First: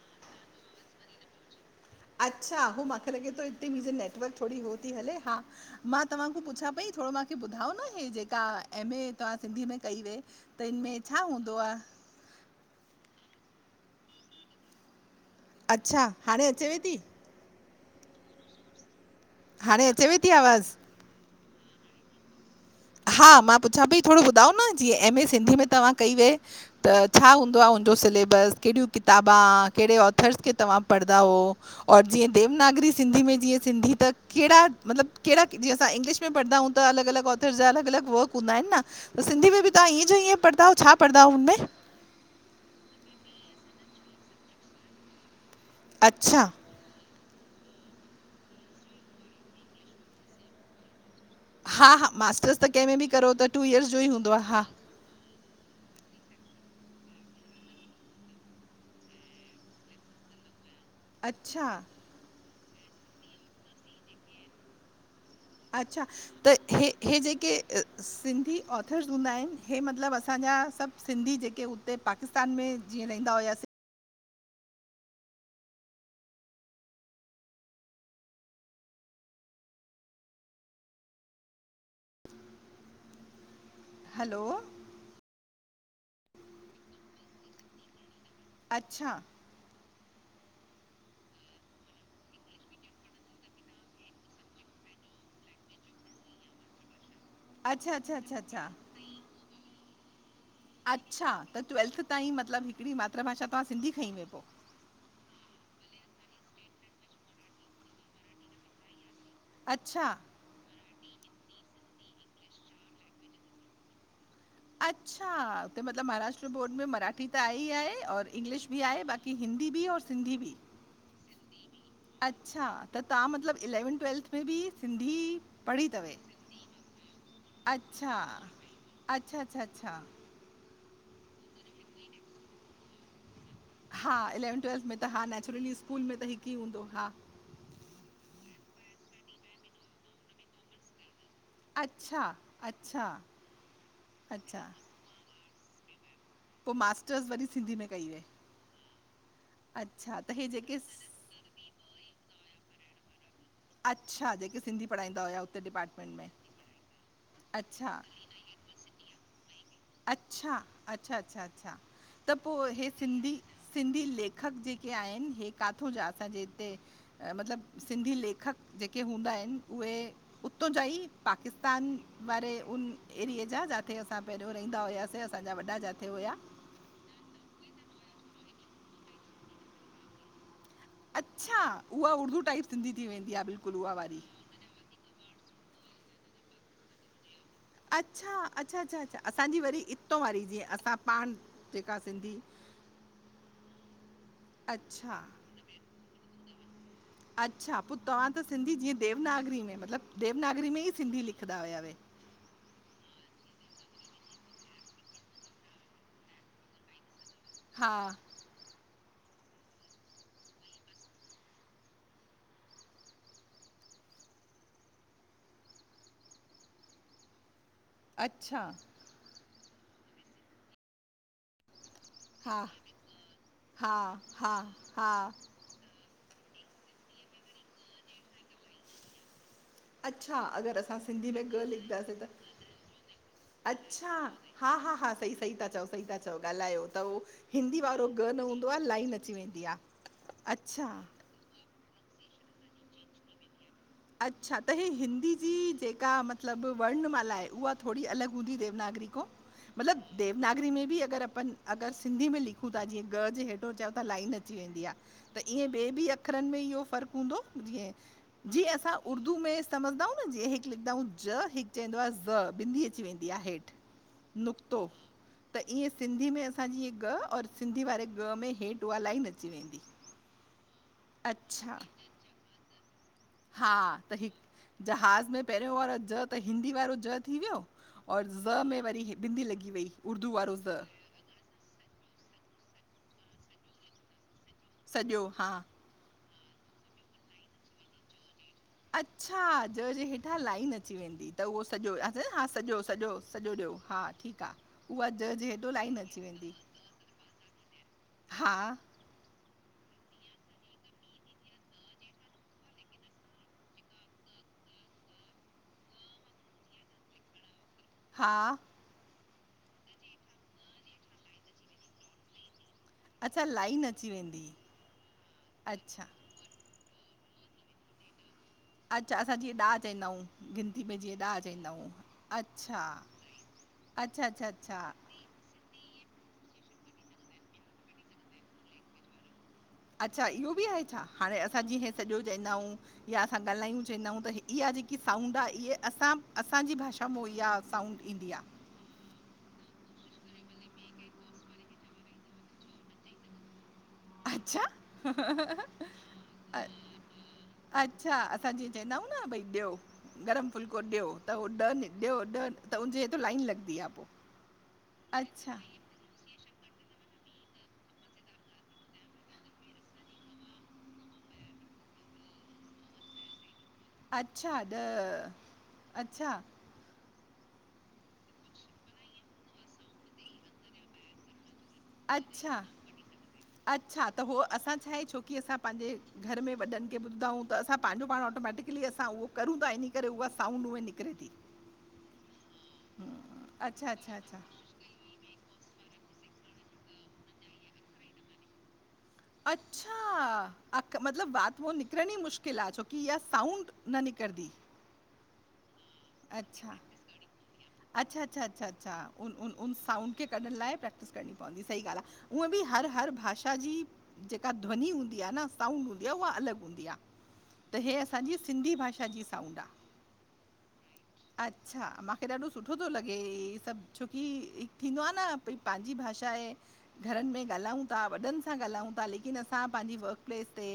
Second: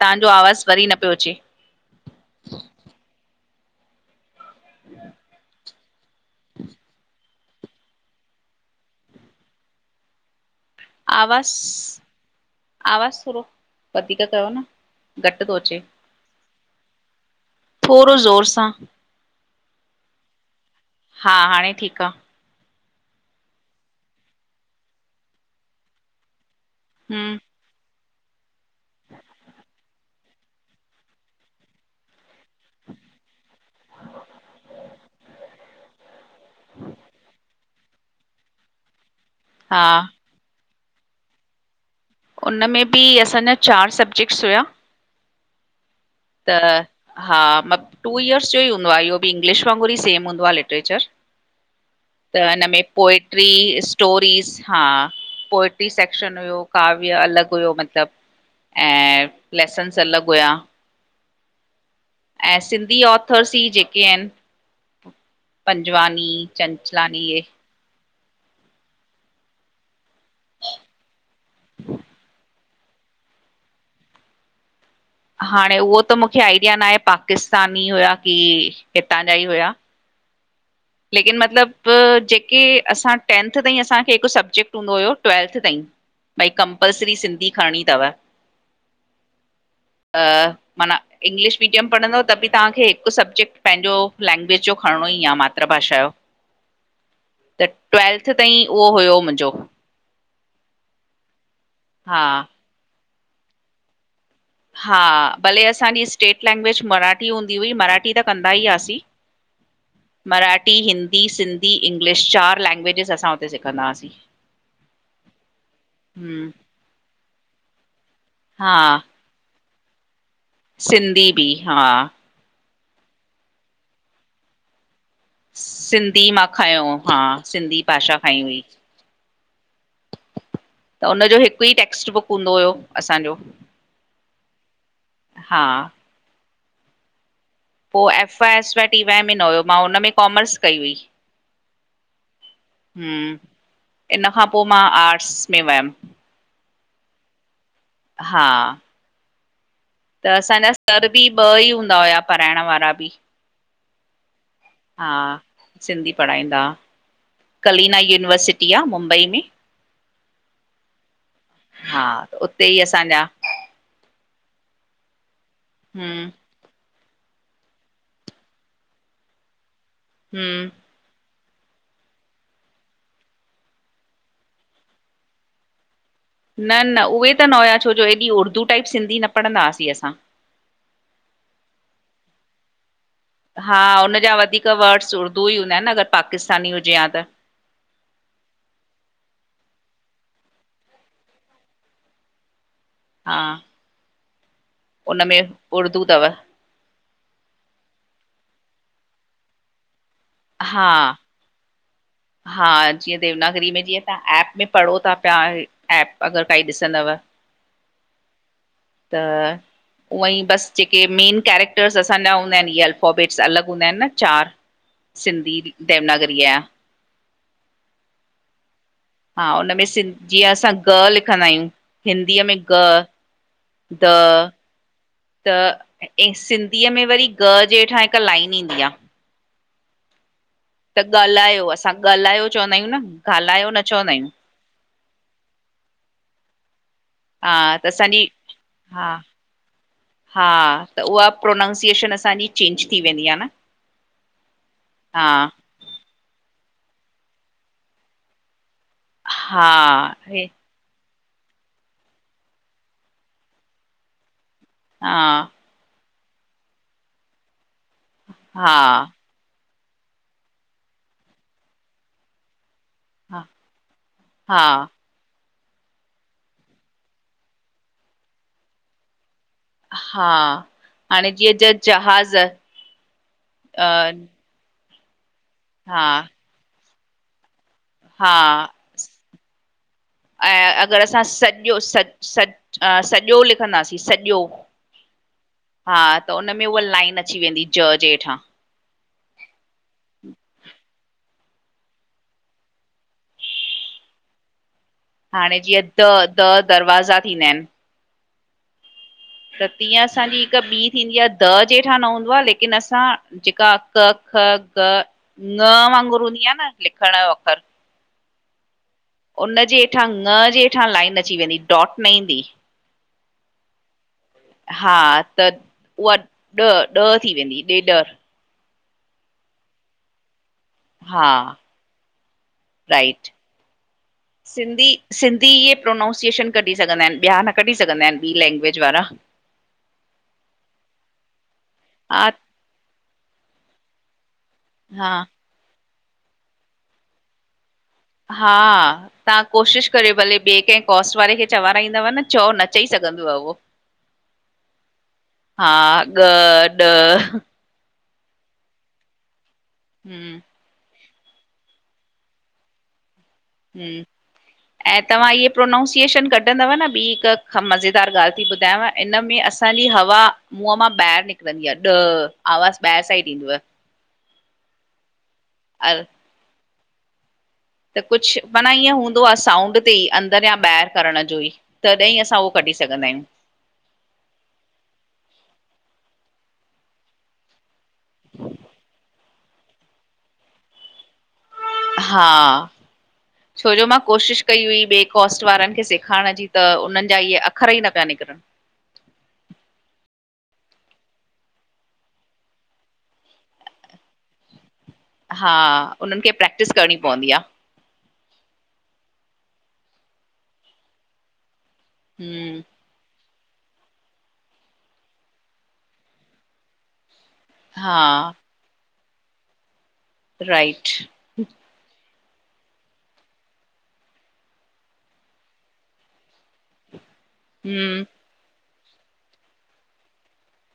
तांजो आवाज़ वरी न पयो अचे। अच्छा वो माँखे लॻे थोे इते मुंजे नेटवर्क थो होत हले हा मां। तव्हां खां पुछां पई थोरो मांखे ॿुधा न हे जेका एम ए तव्हां सिंधीअ में कई वई त हिनन में। आवाज़ आवाज़ थोरो वधीक कयो न। घटि थो अचे अच्छा हाणे अचेव थी? थोरो ज़ोर सां। हाणे अचेवे थी आवाज़? हा हाणे ठीक आ। हा मां पुछां पई थोरो ॿुधायो न जीअं एमए सिंधी में तव्हां कई वई‌ त छा हम्म हूंदो आहे हुनजो सिलेबस, कहिड़ियूं किताबा कहिड़े ऑथर्स खे तव्हां पढ़ंदा हु। और जीअं देवनागरी सिंधी में जीअं सिंधी त कहिड़ा मतलब कहिड़ा जीअं असां इंगलिश पढ़ंदाऊूं त अलॻि अलॻि ऑथर जा अलि अलॻि वर्क हूंदा आहिनि न सिंधी में हा त्हां ईअं जो ईअं पढ़ंदायो छाा पढदा हुन में। उन में बि असांजा चार सबजेक्ट्स हुया। अछा त हा मत टू इयर्स जो ई हूंदो आ इहो बि, इंग्लिश वांगुरु ही सेम हूंदो आ लिटरेचर। हा हा त मास्टर्स हिन में कंहिं बि करो त पोएट्री, टू इयर्स जो ई हूंदो स्टोरीस आहे हा पोट टी सेक्शन हुयो काव्य अलॻ हुयो मतलब ऐं लेसन्स अलॻ हुया। अच्छा ऐं सिंधी ऑथर्स ही जेके आहिनि। अच्छा पंजवानी त इ इहे चंचलानी जेके सिंधी ऑथर्स हूंदा आहिनि हे मतलब असांजा सब सिंधी जेके उते पाकिस्तान में जीअं रहंदा हुआसीं हाणे उहो त मूंखे आइडिया न आहे पाकिस्तानी हुया की हितां जा ही हुया। लेकिन मतलब जेके असां टेंथ ताईं असांखे हिकु हलो, सबजेक्ट हूंदो हुयो। ट्वैेल्थ ताईं भाई कंपलसरी सिंधी खणणी तव। अच्छा [unintelligible] माना इंग्लिश मीडियम पढ़ंदव त बि तव्हांखे हिकु सब्जेक्ट पंहिंजो लैंग्वेज जो खणणो ई आ मां मातृभाषा जो, त अच्छा, अच्छा, ट्वैेल्थ अच्छा, अच्छा, ताईं उहो हुयो मुंजो। अच्छा त ट्वैल्थ हा ताईं मतलब हिकड़ी मातृभाषा तव्हां सिंधी खई हुई पो? हा, भले असांजी स्टेट लैंग्वेज मराठी हूंदी हुई, मराठी त कंदा ही हआसीं। अचछा! मराठी, हिंदी, सिंधी, इंग्लिश चार लैंग्वेजिस असां हुते सिखंदा हुआसीं। अच्छा उते मतलब महाराष्ट्र हम्म बोर्ड में मराठी त आहे ही आहे और इंग्लिश हा बि आहे बाक़ी की हिंदी बि और सिंधी बि। सिंधी बि हा। अच्छा त तव्हां मतलब इलैवं ट्वैेल्थ में बि सिंधी पढ़ी अथव? सिंधी मां खयो हो सिंधी अच्छा, भाषा खई हुई। अच्छा, अच्छा, अच्छा। त हुनजो हिकु ही टेक्स्ट बुक हूंदो हुयो असांजो। हा इलेवन ट्वेल्थ में त, हा नैचुरली स्कूल में त हिक ही हूंदो, हा। पोइ F आाए F Y T Y में न हुयो मां हुनन में कॉमर्स कई हुई। अच्छा, अच्छा, हम्म इन खां अच्छा, पो, मां आर्ट्स में वयम। पो मास्टर्स वरी सिंधी में कई हुई? हा अच्छा, त हे असांजा जेके सर स- बि ॿ ही हूंदा हुया पढ़ाइण वारा बि। अच्छा जेके सिंधी हा पढ़ाईंदा हुआ हुते सिंधी डिपार्टमेंट में। पढ़ाईंदा हा अच्छा, कलीना यूनिवर्सिटी आ मुंबई में। अच्छा अच्छा अच्छा अच्छा हा त पो उते ई हे असांजा सिंधी सिंधी लेखक जेके आहिनि हे काथों जा हम्म असांजे हिते मतलब सिंधी लेखक जेके हूंदा आहिन उहे हम्म उतो जा ई पाकिस्तान, वारे उन एरिए जा, जाते असां पहि रौं, रहींदा हुयासे असांजा वॾा जाथे हुया। न न उहे त न हुया, छो जो एॾी उर्दू टाइप सिंधी न पढ़दां हासीं असां। अच्छा, उहा उर्दू टाइप सिंधी थी वेंदी आ, बिल्कुल उहा वारी। त, वर्ड्स उर्द ई हूंदा एन, न अगर पाकिस्तानी हुजे हां त। अच्छा, अच्छा अच्छा अच्छा, असांजी वरी इतों वारी जीअं असां पान् जेका सिंधी हा, अच्छा उनमें उर्दू तव। अच्छा, पो तव्हां त सिंधी जीअं देवनागरी में, मतलब देवनागरी में हा ई सिंधी लिखदा हुयावे। हा, जीअं देवनागरी में जीअं तव्हां ऐप में पढ़ो ता पया, एप अगर काई ॾिसंदव। हा त उअंई बस जेके मेन कैरेक्टर्स असांजा हूंदा एन, हे अल्फॉबेट्स अलग हूंदा एन न चार। सिंधी देवनागरीअ जा। अच्छा हा, हुनमें सिं जीअं असां ग लिखंदायूं, हिंदीअ में हा ग़। हा हा हा त, सिंधीअ में वरी ग जेठां हिक लाइन ईंदी आ। अच्छा, अगर अस् त, ॻालायो असां ॻालायो चवंदा आयूं, न ॻाल्हायो न अच्छा चवंदायूं। हा हा हा, सही सही ता चओ, सही ता चओ, ॻाल्हायो त हू हा हिंदी त वारो असांजी ग न हूंदो आ, हा लाइन अची वेंदी आ, अच्छा! प्रोनांसिएशन असांजी चेंज थी वेंदी आ न। अच्छा, त हे हा हिंदी जी जेका मत् मतलब वर्ण मालाए, उहा थोडी अलग हूंदी देवनागरी खौ? हा मतलब हे देवनागरी में भी अगर अपन अगर सिंधी में लिखूं ता, जीअं ग जे हेठों चयो ता लाइन अची वेंदी आ, हा त ईएं ॿे बि अख़रन में इहो फर्क़ हूंदो जीएं, जे, हा एस उर्दू में समझदाऊं जीञं हिक लिखदायूं हिक ज, हिक चैंदो आ ज़ विंदी अची अची वेंदी आह हा हेठ, हा नुख्तो। त, ईंएं सिंधी में असांजी हे ग और सिंधी वारे ॻ में हेठ उहा लाइन अची वेंदी। हा, हाणे जीअं ज अच्छा। जहाज़ हा, त हिक जहाज़ में पहरयों वारो हा ज त हिंदी वारो ज थी व्यो और हा ज़ में वरी बिंदी लॻी वई। उर्दू वारो ज़ ऐं, अगर असां सॼो स सॼो लिखंदासीं सॼो सॼो हा! हा, त उन में उहा लाइन अची वेंदी ज जे हेठां। अच्छा, ज जे हेठां लाइन अची वेंदी, त उहो सॼो सॼो सॼो सॼो ॾयो, हा ठीक आ। उहा ज जे हाणे हेॾो जीअं लाइन त, अची त वेंदी दरवाज़ा थींदा एन। हा त तीअं असांजी हिक ॿीं थींदी आ, द जेठां न हूंदो आ, लेकिन असां जेका क, ख, ग, न वांगुर न हूंदी आ न लिखण जो अखर हा उन जे हेठां, न जे हेठां लाइन अची वेंदी, डॉट न ईंदी। अच्छा, लाइन अची वेंदी ही। हा त उहा ॾह ॾह थी वेंदी हुई, ॾेढ ॾ अच्छा असां जिंअ ॾाह चईंदाऊं हूं! गिनती में जीअं हा ॾाह चईंदाउं, राइट हअच्छा- अच्छा अच्छा अच्छा। सिंधी सिंधी इहे प्रोनाउंसिएशन कढी सघंदा आहिन, ॿिया न कढी सघंदा आहिन ॿी लेंंग्वेज वारा। अच्छा इहो बि आहे छा? हाणे असां जीअं इ सॼो हा चवंदा आहियूं या असां ॻाल्हायूं चवंदाऊूं त इहा जेकी हा साउंड आ, इहे असां असांजी भाषा मां इहा साउंड ईंदी आहे। हा तां कोशिश कयोयो भले ॿिए कंहिं कॉस्ट वारे खे चवाराईंदव न, चओ, न चई सघंदव उहो। अच्छा? हा, अ ग ॾ अच्छा असां जीअं चवंदा आहियूं न भई ॾियो हम्म गरम फुल्को ॾियो त उहो डन ॾियो डन त हुनजे हेतो लाइन लॻ ऐं तव्हां इहे प्रोनाउंस सिचुएशन कढंदव न, ॿी हिकु मज़ेदार ॻाल्हि थी ॿुधायांव, इन में असांजी हवा मुंहं मां ॿाहिरि निकिरंदी आहे, ॾह, आवाज़ु ॿाहिर साइड इंदव। अच्छा, ॾ, अ अच्छा! त कुछु माना ईअं हूंदो आ साउंड ते ई अंदरि या ॿाहिरि करण जो ई। तॾहिं असां उहो अच्छा, कढी सघंदा आहियूं। अच्छा, त उहो असां छा आहे छोकि असां पंहिंजे घर में वॾनि खे ॿुधाऊं त असां पंहिंजो पाण ऑटोमैटिकली असां उहो करूं था इन करे उहा साउंड उहे निकिरे थी। हा, हम्म, छोजो अच्छा, मां अच्छा, अच्छा। कोशिश कई हुई ॿिए कॉस्ट वारनि खे सेखारण जी त उन्हनि जा इहे अख़र ई न पिया निकिरनि। अच्छा! मतिलब बात उ निकिरणी मुश्किल आ छोकि इय साउंड न निनकरंदी। हा उन्हनि खे प्रैक्टिस करणी पवंदी आ। अच्छा अचछा अछा अच्छा, उन साउंड कढण लाइ प्रक्टिस करणी पवदी, सही ॻाल् आहे। उअं हम्म बि हर- हर भाषा जी जेका ध्वन हूंदी आ न, साउंड हूंदी आ, उहा अलॻि हूंदी आ त ह हा असांजी सिंधी भाषा जी साउंड आ। राइट अच्छा मांखे ॾाढो सुठो थो लॻे ह सब छोकि थींदो आ न भई पंहिंजी भाषा आहे। घरनि में ॻाल्हायूं हम्म था, वॾनि सां ॻाल्हायूं था, लेकिन असां पंहिंजी वर्कप्लेस ते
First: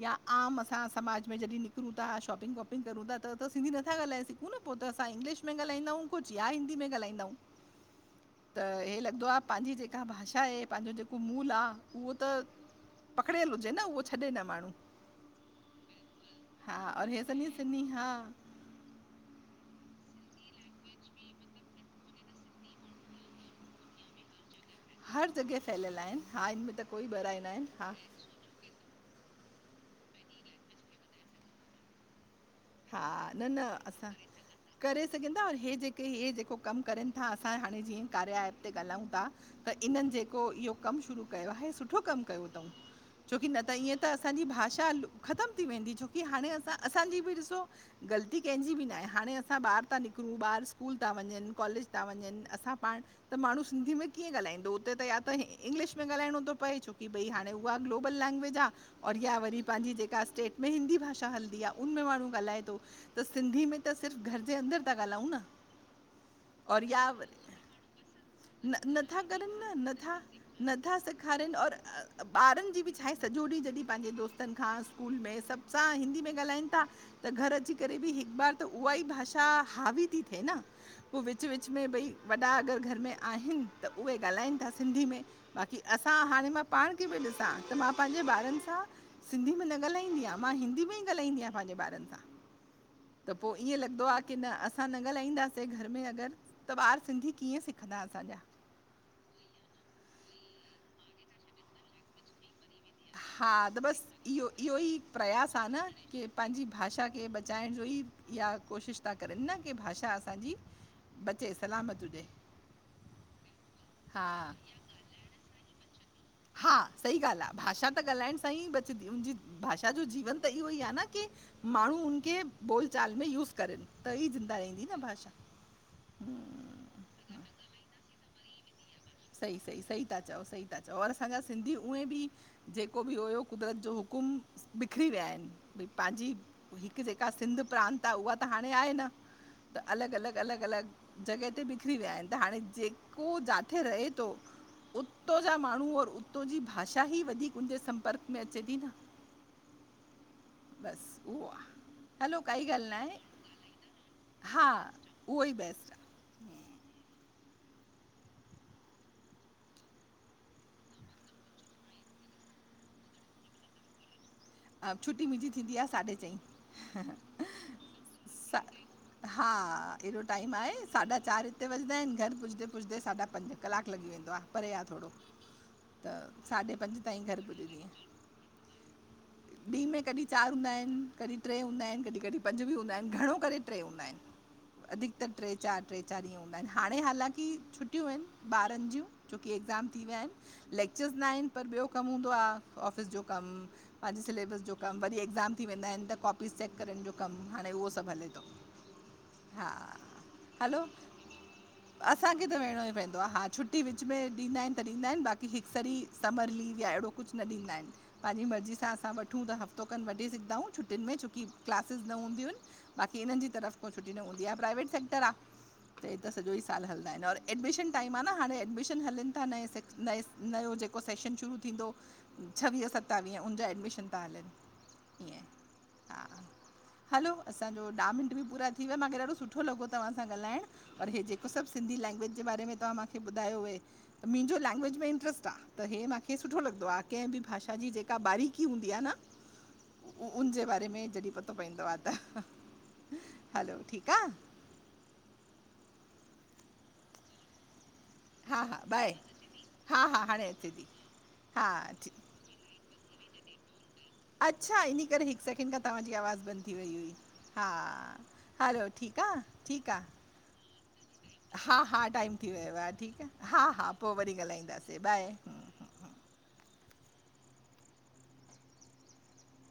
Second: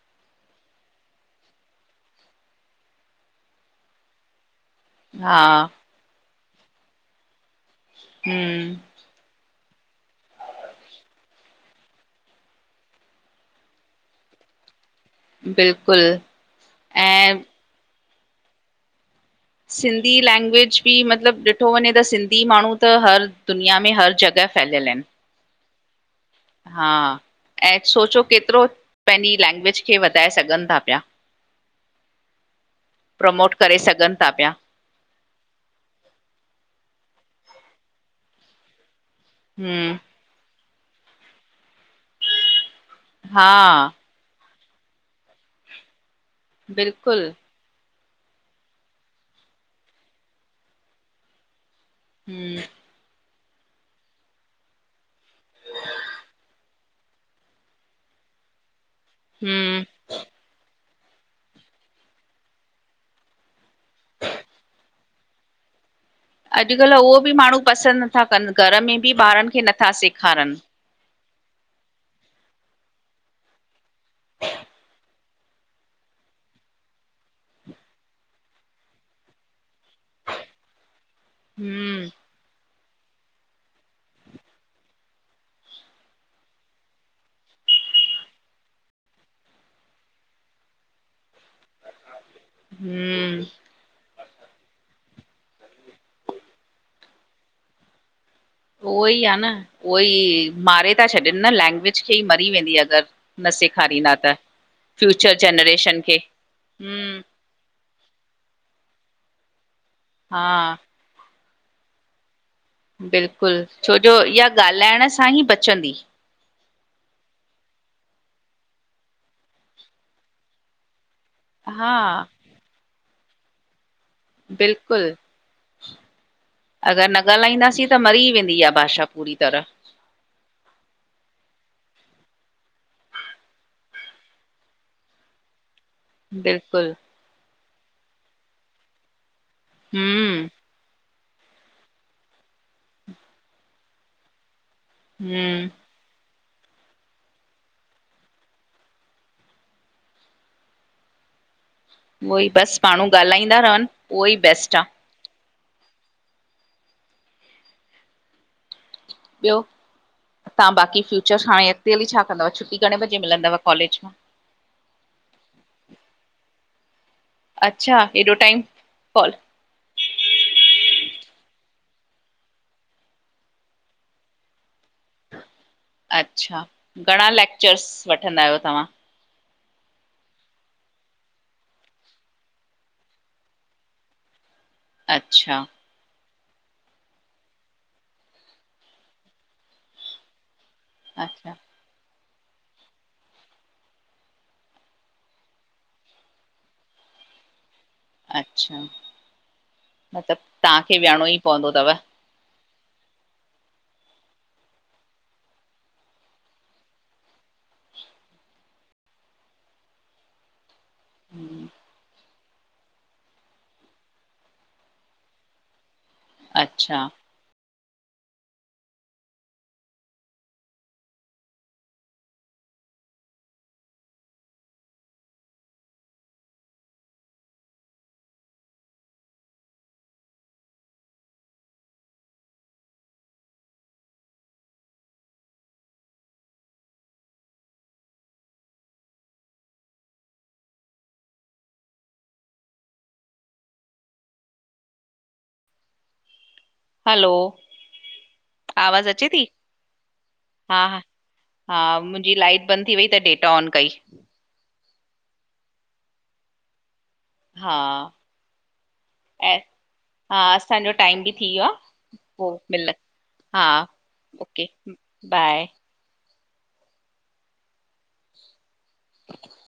या आम असां समाज में जॾहिं निकरूं था शॉपिंग वॉपिंग करूं था त असां सिंधी नथा ॻाल्हाए सघूं न। पो त असां हा इंग्लिश में ॻाल्हाईंदाऊूं कुछु या हिंदी में ॻाल्हाईंदाऊूं त हम्म हे लॻदो आ पांजी जेका भाषा आहे, पांजो जेको मूल आ उहो त पकड़ियल हुजे न, उहो छॾे न माण्हू। बिल्कुल हा और ऐं हेसन सिनी हा [unintelligible] सिंधी लैंग्वेज बि मतलबु ॾिठो वञे त सिंधी माण्हू त हर, दुनिया में हर जॻह साजल आहिनि। हर जॻहि फैलियल आहिनि। हिन में त हा कोई ॿ राय न आहिनि ऐं हा सोचो केतिरो पंहिंजी लैंग्वेज खे वधाए सघनि था पिया। हा, न, प्रमोट न करे असां सघनि था पिया! करे सघंन था और हे हे जेके इहे जेको कमु करनि था असां हाणे जीअं कार्य एप ते ॻाल्हायूं था त हम्म इन्हनि जेको इहो कमु शुरू कयो आहे, सुठो कमु कयो थऊं, छोकि हा न त ईअं त असांजी भाषा ख़तमु थी वेंदी, छोकि हाणे असां असांजी बिल्कुल बि ॾ ॻलती कंहिंजी बि न आहे, हाणे असां ॿाहिरि था निकिरूं, ॿार स्कूल था वञनि, कॉलेज था वञन हम्म असां पाण। त माण्हू सिंधी में कीअं ॻालाईंदो हुते त या त इंगलिश में ॻाल्हाइणो थो पए, छो की भई हाणे। हा ग्लोबल लैंग्वेज आ। और या वरी हम्म पंहिंजी जेका स्टेट में हिंदी भाषा हलदी आ। उन में माण्हू ॻाल्हाए थो, त सिंधी में। त सिर्फ़ घर जे अंदर था ॻाल्हायूं न। और अॼुकल्ह या उहो बि माण्हू पसंद नथा कन। न घर में बि नथा ॿारन करनि खे नथा सेखारन। न था सेखारन और ॿारनजी बि छा आहे सॼो ॾींहुं जॾहिं पंहिंजे दोस्तन खां स्कूल में सभ। असां हिंदी में ॻाल्हायन था। त घर अची करे बि हिक बार त उहा ई भाषा हावी थी थिए न। पो विच विच में हम्म भई वॾा अगर घर में आहिन त उहे ॻाल्हाइन था सिंधी में। बाक़ी, असां हाणे मां पाणखे बि ॾिसां त मां पंहिंजे ॿारनि सां। सिंधी में न ॻाल्हाईंदीयां मां हिंदी में ई ॻाल्हंद आहिया पंजे ॿारन सां। त हम्म पो, ईअं लॻंदो आ। की न, असां न ॻाल्हाईंदासीं घर में अगरि, त ॿार सिंधी कीअं सिखंदा असांजा। उहो ई आहे न। उहो ई मारे था छॾन न। लैंग्वेज खे ई मरी वेंदीअ। हा, त बस इहो, इहो ई फ्यूचर प्रयास आ जनरेशन खे नकी पंहिंजी भाषा हम्म खे बच। चांहे जो ई इहा कोशिश था करन ना की भाषा हा असांजी बचे सलामत हुजे। बिल्कुल, छोजो हा इहा ॻाल्हाइण सां ई बचंदी। हां, सही ॻाल्ह आ भाषा त ॻाल्हाइण सां ई बचंदी उजी। भाषा जो जीवन त इहो ई आहे न की हा माण्हू उनखे बोलचाल में यूज करन। बिल्कुल, अगरि न हम्म, ॻाल्हाईंदासीं त मरी वेंदी इहा भाषा। पूरी सही तरह सही, सही ता चओ। सही ता चओ। और असांजा सिंधी उएं बि। जेको बि हुयो कुदरत जो हुकुम बिखरी विया आहिन। पंहिंजी, बिल्कुलु हिकु जेका सिंध प्रांत आ त उहा त हाणे आहे न। त अलॻ, अलॻ, हम्म अलॻ, अलॻ जॻह ते बिखरी विया आहिन त हाणे जेको जात। किथे रहे थो, उतां जा हम्म माण्हू और उ। तुंहिंजी भाषा ई वधीक उजे संपर्क में अचे थी न। बस, उहो आ। उहो ई बस। पाण्हू ॻाल्हाईंदा रहन, उहो ई हा बैस्ट आ। उहो ई बैस्ट आ। ब्यो। तां बाक़ी फ्यूचर्स हाणे अॻते हली छा कंदव, छुटी घणे बजे मिलंदव कॉलेज मां। छुटी मुंहिंजी थींदी आ साढे चईं। अच्छा हेॾो टाइम सा कॉल हा। एॾो टाइम आहे, साढा चार हिते वजंदा आहिन, घर पुज़दे, पुज़दे साढा पंज कलाक लॻी वेंदो आ परे आ थोरो। [inaudible] अच्छा, साढे पंज ताईं घणा घर लेक्चर्स वठंदा आहियो तव्हां? ॾीं में कॾहिं चार हूंदा आहिन, कॾहिं ट्रे हूंदा आहिन, कॾहिं कॾहिं पंज बि हूंदा आहिन घणो करे ट्रे हूंदा आहिन। अधिकतर ट्रे अच्छा चार। ट्रे चार ॾींहं हूंदा आहिन, हाणे हालांकी छुटियूंन ॿारन जूं छोकी एक्ज़ाम थी वया आहिन। लेक्चर्स न आहिन अच्छा पर ॿियो कम हूंदो आ ऑफ़िस जो कम। अज् सिलेबस जो कम, वरी एक्ज़ाम थी वेंदा आहिन त कॉपीस चैक करण जो कम हाणे उहो। हले, थो अच्छा हा, मतिलबु हलो तव्हांखे वियणो ई पवंदो अथव अ। असांखे त वेणो ई पवंदो आ हा छुट्टी विच में ॾींदा आहिन त ॾींदा आहिन बाक़ी हिक सॾी समर लीव या अहिड़ो। कुछ न ॾींदा आहिन, पंहिंजी मर्ज़ी सां। असां सां वठूं त हफ़्तो खनि वठी सघदाऊं छटियुनि में छोकी हम्म, क्लासिस न हूंदियूं आहिनि। बाक़ी हिननि जी तरफ़ खों छुटी न हूंदी आहे, प्राइवेट सेक्टर आ, त हे त सॼो ई साल अच्छा हलंदा आहिनि और एडमिशन टाइम आ न, हाणे एडमिशन हलनि था नए से नए नयो जेको सेशन शुरू थींदो। छवीह सतावीह उनजा एडमिशन था हलनि ईअं, हा। हलो, असांजो ॾह मिंट बि पूरा थी वियो, माखे ॾाढो सुठो लॻो तव्हां सां ॻाल्हाइणु और हे जेको सभु सिंधी लैंग्वेज जे बारे में तव्हां माखे ॿुधायो हुई। मिंजो लैंग्वेज में इंट्रेस्ट आ त हे माखे सुठो लॻदो आ कंहिं बि भाषा जी जे का बारीकी हूंदी आ न उ उनजे बारे में जॾीं पतो पएंदो आ त हलो ठीकु आ। हलो, हा हा आवाज बाए अचे थी हा हा हाणे अचे हा थी हा मुंहिंजी लाइट बंदि थी वई त डेटा ऑन कई अच्छा इनी करे हिकु सेकिड खां तव्हांजी आवाज़ बंदि थी वई हुई। हा, हलो ठीकु आ, ऐं ठीकु आ। हा असांजो टाइम बि थी वियो हा आहे हा, टाइम थी पोइ वियो मिल आहे ठीकु आ हा हा पो वरी ओके ॻाल्हाईंदासी। ए बाए। [inaudible]